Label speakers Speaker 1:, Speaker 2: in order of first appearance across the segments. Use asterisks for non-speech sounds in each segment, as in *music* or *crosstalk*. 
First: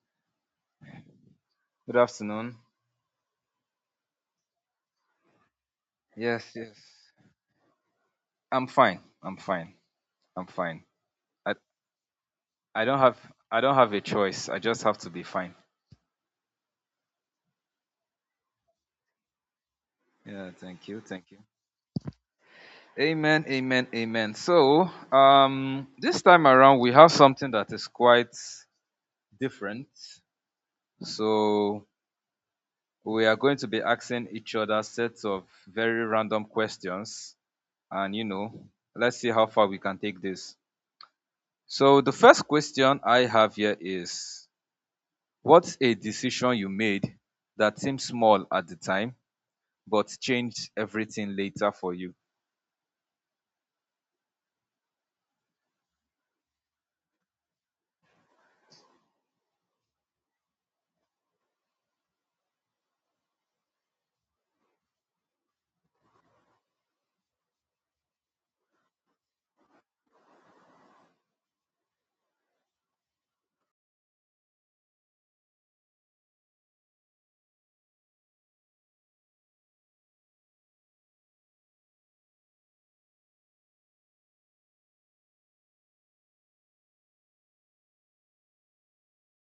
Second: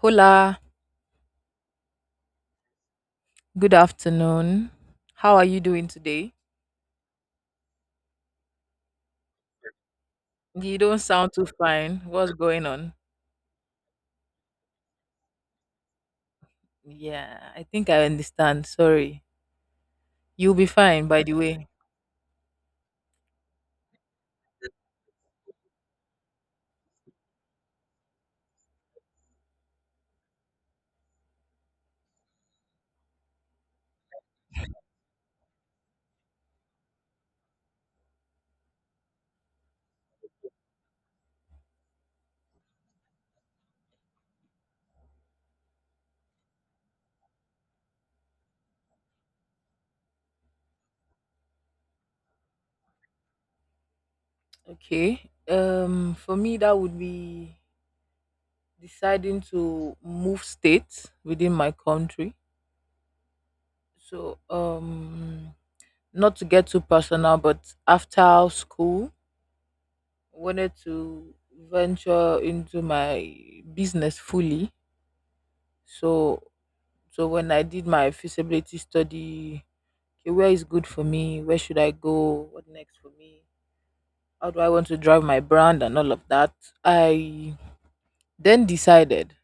Speaker 1: Hola,
Speaker 2: Good afternoon.
Speaker 1: good afternoon. How are you doing today?
Speaker 2: Yes, yes. I'm fine. I'm fine. I'm
Speaker 1: You
Speaker 2: fine.
Speaker 1: don't sound too
Speaker 2: I
Speaker 1: fine. What's going
Speaker 2: I
Speaker 1: on?
Speaker 2: don't have I don't have a choice. I just have to be fine.
Speaker 1: Yeah, I think I understand. Sorry.
Speaker 2: Yeah,
Speaker 1: You'll be
Speaker 2: thank you.
Speaker 1: fine, by
Speaker 2: Thank
Speaker 1: the
Speaker 2: you.
Speaker 1: way. *laughs*
Speaker 2: Amen. Amen. Amen. So, this time around we have something that is quite different. So, we are going to be asking each other sets of very random questions and let's see how far we can take this. So, the first question I have here is, what's a decision you made that seemed small at the time but changed everything later for you?
Speaker 1: Okay. For me, that would be deciding to move states within my country. So, not to get too personal, but after school, wanted to venture into my business fully. So So when I did my feasibility study, okay, where is good for me? Where should I go? What next for me? How do I want to drive my brand and all of that? I then decided.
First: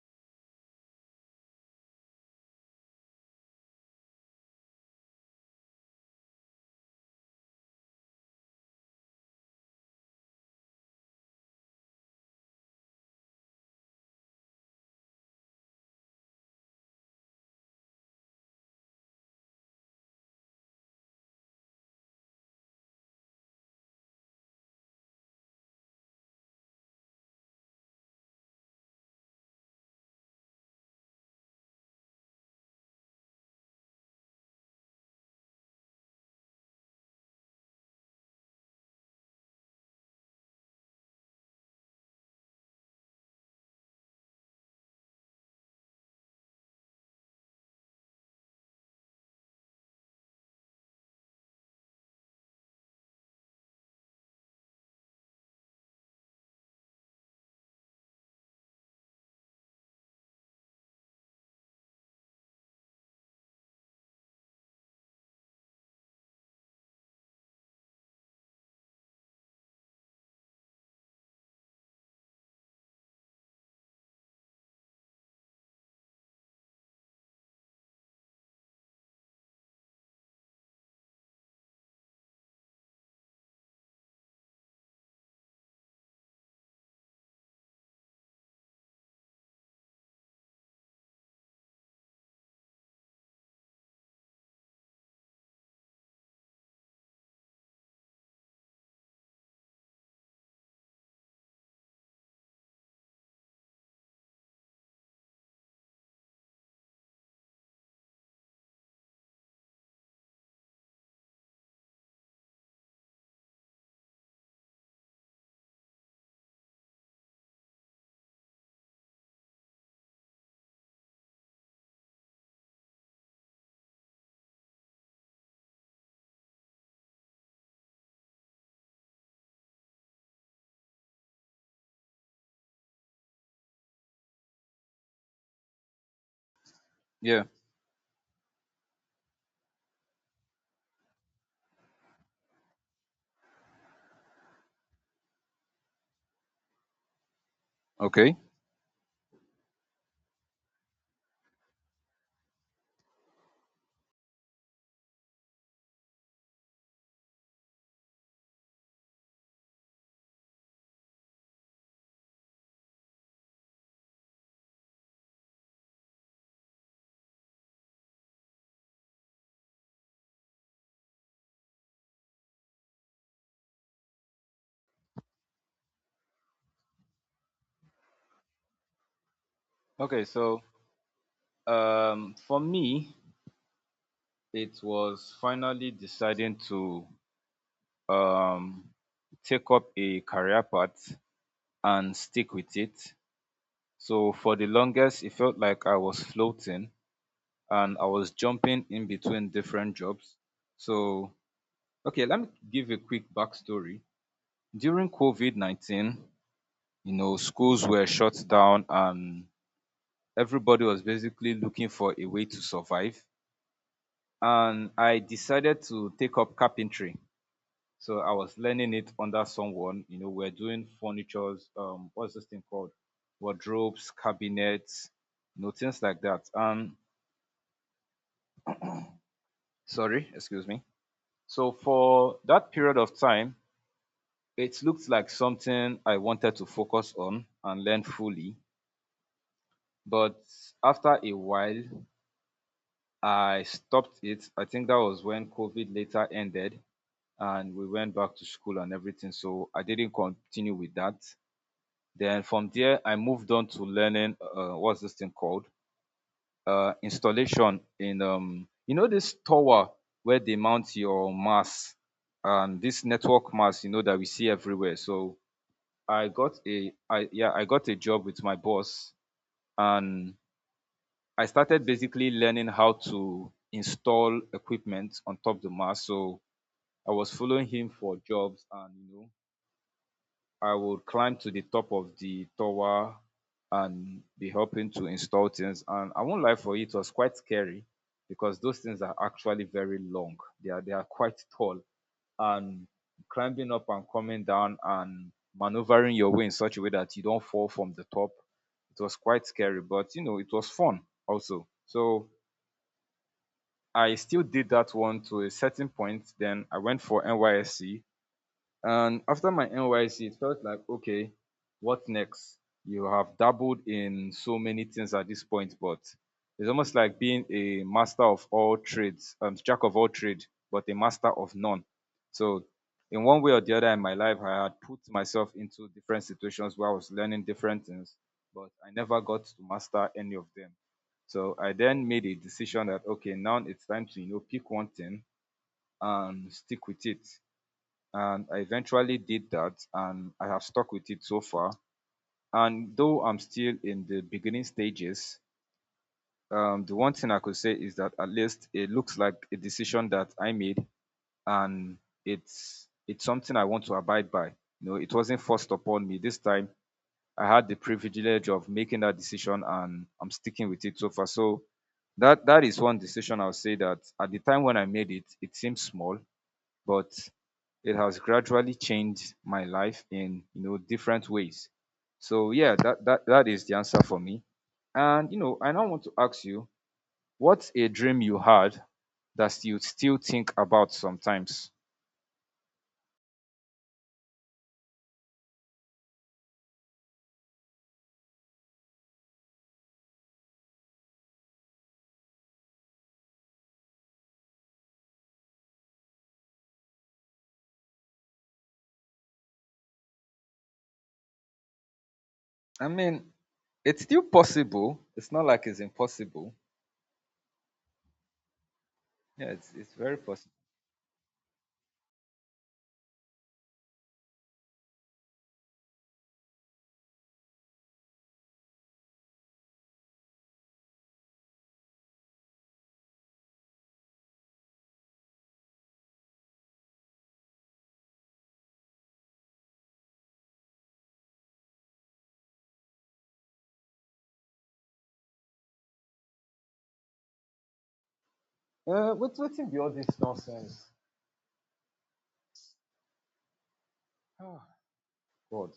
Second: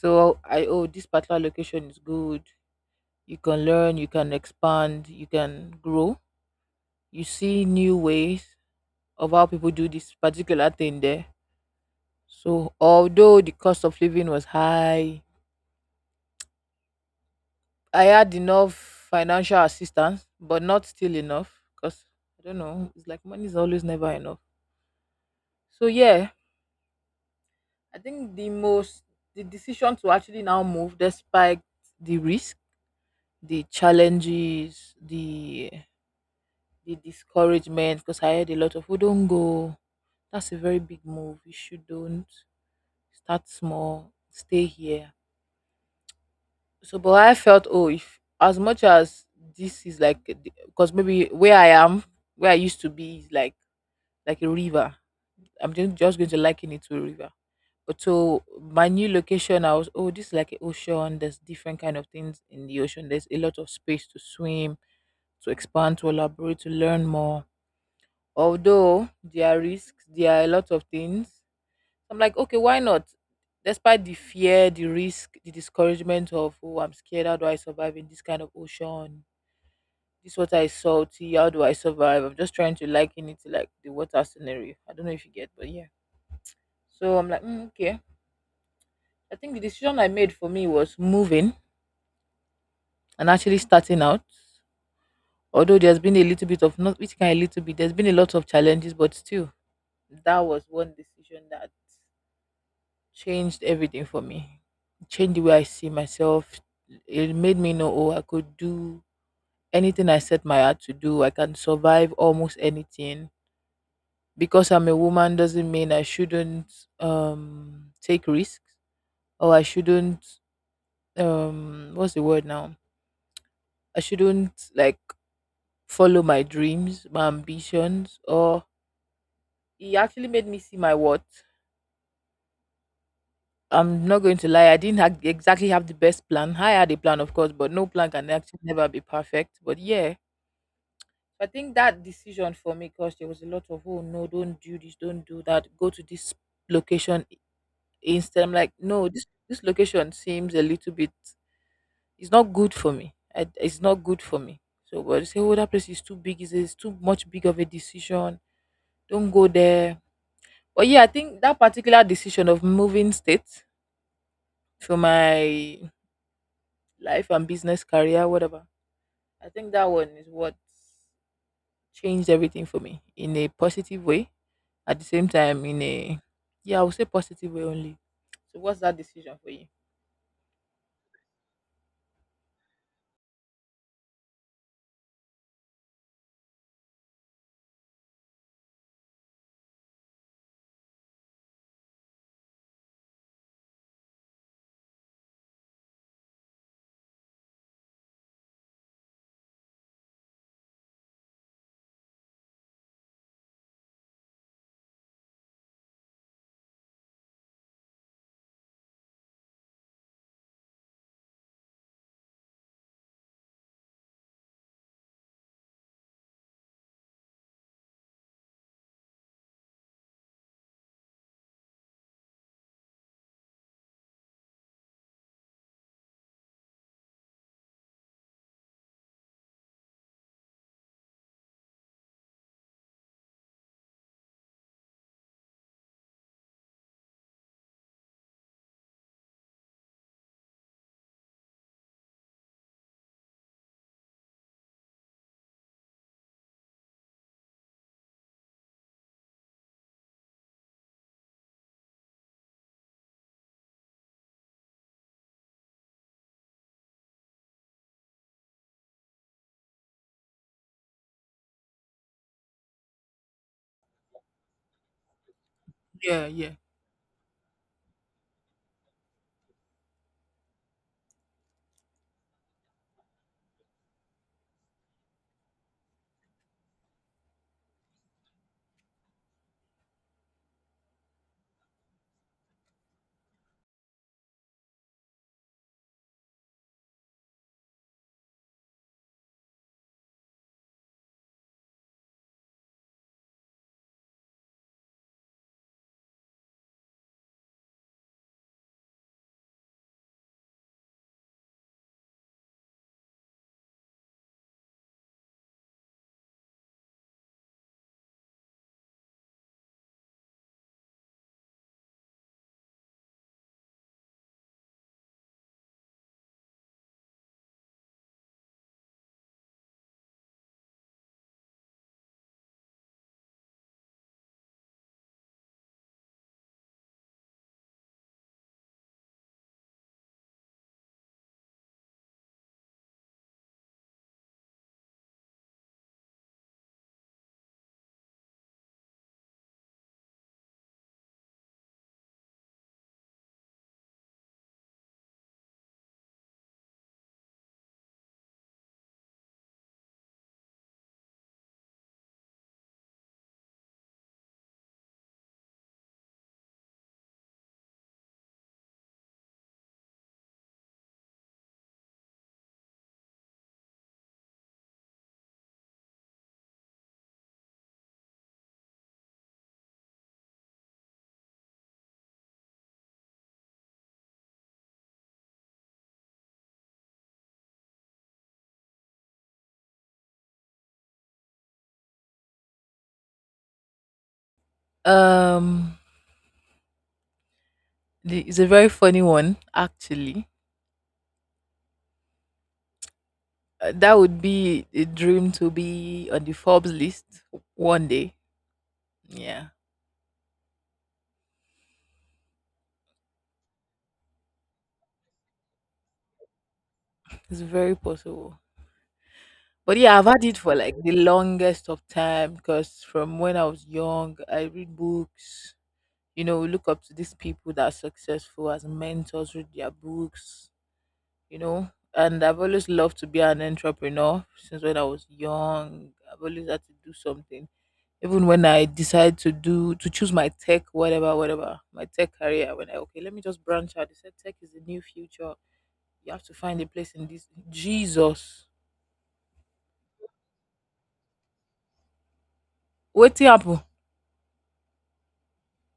Speaker 1: So I oh this particular location is good. You can learn, you can expand, you can grow. You see new ways of how people do this particular thing there. So although the cost of living was high, I had enough financial assistance, but not still enough because I don't know. It's like money is always never enough. So yeah, I think the most the decision to actually now move despite the risk, the challenges, the discouragement because I heard a lot of we don't go. That's a very big move. You should don't start small. Stay here. So, but I felt oh, if as much as this is like because maybe where I am, where I used to be is like a river. I'm just going to liken it to a river. But so my new location, I was, oh, this is like an ocean. There's different kind of things in the ocean. There's a lot of space to swim, to expand, to elaborate, to learn more. Although there are risks, there are a lot of things. I'm like, okay, why not? Despite the fear, the risk, the discouragement of, oh, I'm scared. How do I survive in this kind of ocean? This water is salty. How do I survive? I'm just trying to liken it to like the water scenario. I don't know if you get, but yeah. So I'm like, okay. I think the decision I made for me was moving and actually starting out. Although there's been a little bit of not which kind a little bit, there's been a lot of challenges, but still, that was one decision that changed everything for me. Changed the way I see myself. It made me know, oh, I could do anything I set my heart to do. I can survive almost anything. Because I'm a woman doesn't mean I shouldn't take risks or I shouldn't what's the word now? I shouldn't like follow my dreams, my ambitions, or he actually made me see my worth. I'm not going to lie, I didn't exactly have the best plan. I had a plan, of
Speaker 2: Yeah.
Speaker 1: course, but no plan can actually never be perfect. But yeah, so I think that decision for me, because there was a lot of, oh no, don't do this, don't do that, go to this location
Speaker 2: Okay.
Speaker 1: instead. I'm like, no, this location seems a little bit, it's not good for me. I, it's not good for me. So, but they say, oh, that place is too big, it's too much big of a decision. Don't go there. But yeah, I think that particular decision of moving state for my life and business career, whatever, I think that one is what changed everything for me in a positive way. At the same time, in a yeah, I would say positive way only. So what's that decision for you?
Speaker 2: Okay, so for me, it was finally deciding to um, take up a career path and stick with it. So for the longest, it felt like I was floating and I was jumping in between different jobs. So, okay, let me give a quick backstory. During COVID COVID-19, schools were shut down and everybody was basically looking for a way to survive. And I decided to take up carpentry. So I was learning it under someone. We're doing furnitures, what's this thing called? Wardrobes, cabinets, things like that. Sorry, excuse me. So for that period of time, it looked like something I wanted to focus on and learn fully. But after a while, I stopped it. I think that was when COVID later ended and we went back to school and everything. So I didn't continue with that. Then from there, I moved on to learning what's this thing called? Installation in, this tower where they mount your mass and this network mass, that we see everywhere. So
Speaker 1: Yeah,
Speaker 2: I
Speaker 1: yeah.
Speaker 2: got a, I, yeah, I got a job with my boss and I started basically learning how to install equipment on top the mast. So I was following him for jobs, and I would climb to the top of the tower and be helping to install things. And I won't lie for you, it was quite scary because those things are actually very long. They are quite tall, and climbing up and coming down and maneuvering your way in such a way that you don't fall from the top. It was quite scary, but it was fun also. So I still did that one to a certain point. Then I went for NYSC and after my NYC, it felt like, okay, what next? You have dabbled in so many things at this point, but it's almost like being a master of all trades, jack of all trade, but a master of none. So, in one way or the other in my life, I had put myself into different situations where I was learning different things, but I never got to master any of them. So I then made a decision that okay, now it's time to pick one thing and stick with it and I eventually did that and I have stuck with it so far. And though I'm still in the beginning stages, the one thing I could say is that at least it looks like a decision that I made and it's something I want to abide by. It wasn't forced upon me this time. I had the privilege of making that decision and I'm sticking with it so far. So that is one decision I'll say that at the time when I made it, it seemed small, but it has gradually changed my life in different ways. So yeah, that is the answer for me. And I now want to ask you, what's a dream you had that you still think about sometimes?
Speaker 1: Um, the, it's a very funny one actually. That would be a dream to be on the Forbes list one day. Yeah,
Speaker 2: I mean, it's still possible. It's not like it's impossible.
Speaker 1: it's very possible.
Speaker 2: Yeah, it's
Speaker 1: But
Speaker 2: it's
Speaker 1: yeah, I've
Speaker 2: very
Speaker 1: had it
Speaker 2: possible.
Speaker 1: for like the longest of time because from when I was young, I read books. You know, look up to these people that are successful as mentors, read their books, you know. And I've always loved to be an entrepreneur since when I was young. I've always had to do something. Even when I decided to do to choose my tech, whatever, whatever, my tech career, when I okay, let me just branch out. They said tech is the new future. You have to find a place in this Jesus.
Speaker 2: What in be all this nonsense?
Speaker 1: What happened?
Speaker 2: Oh God.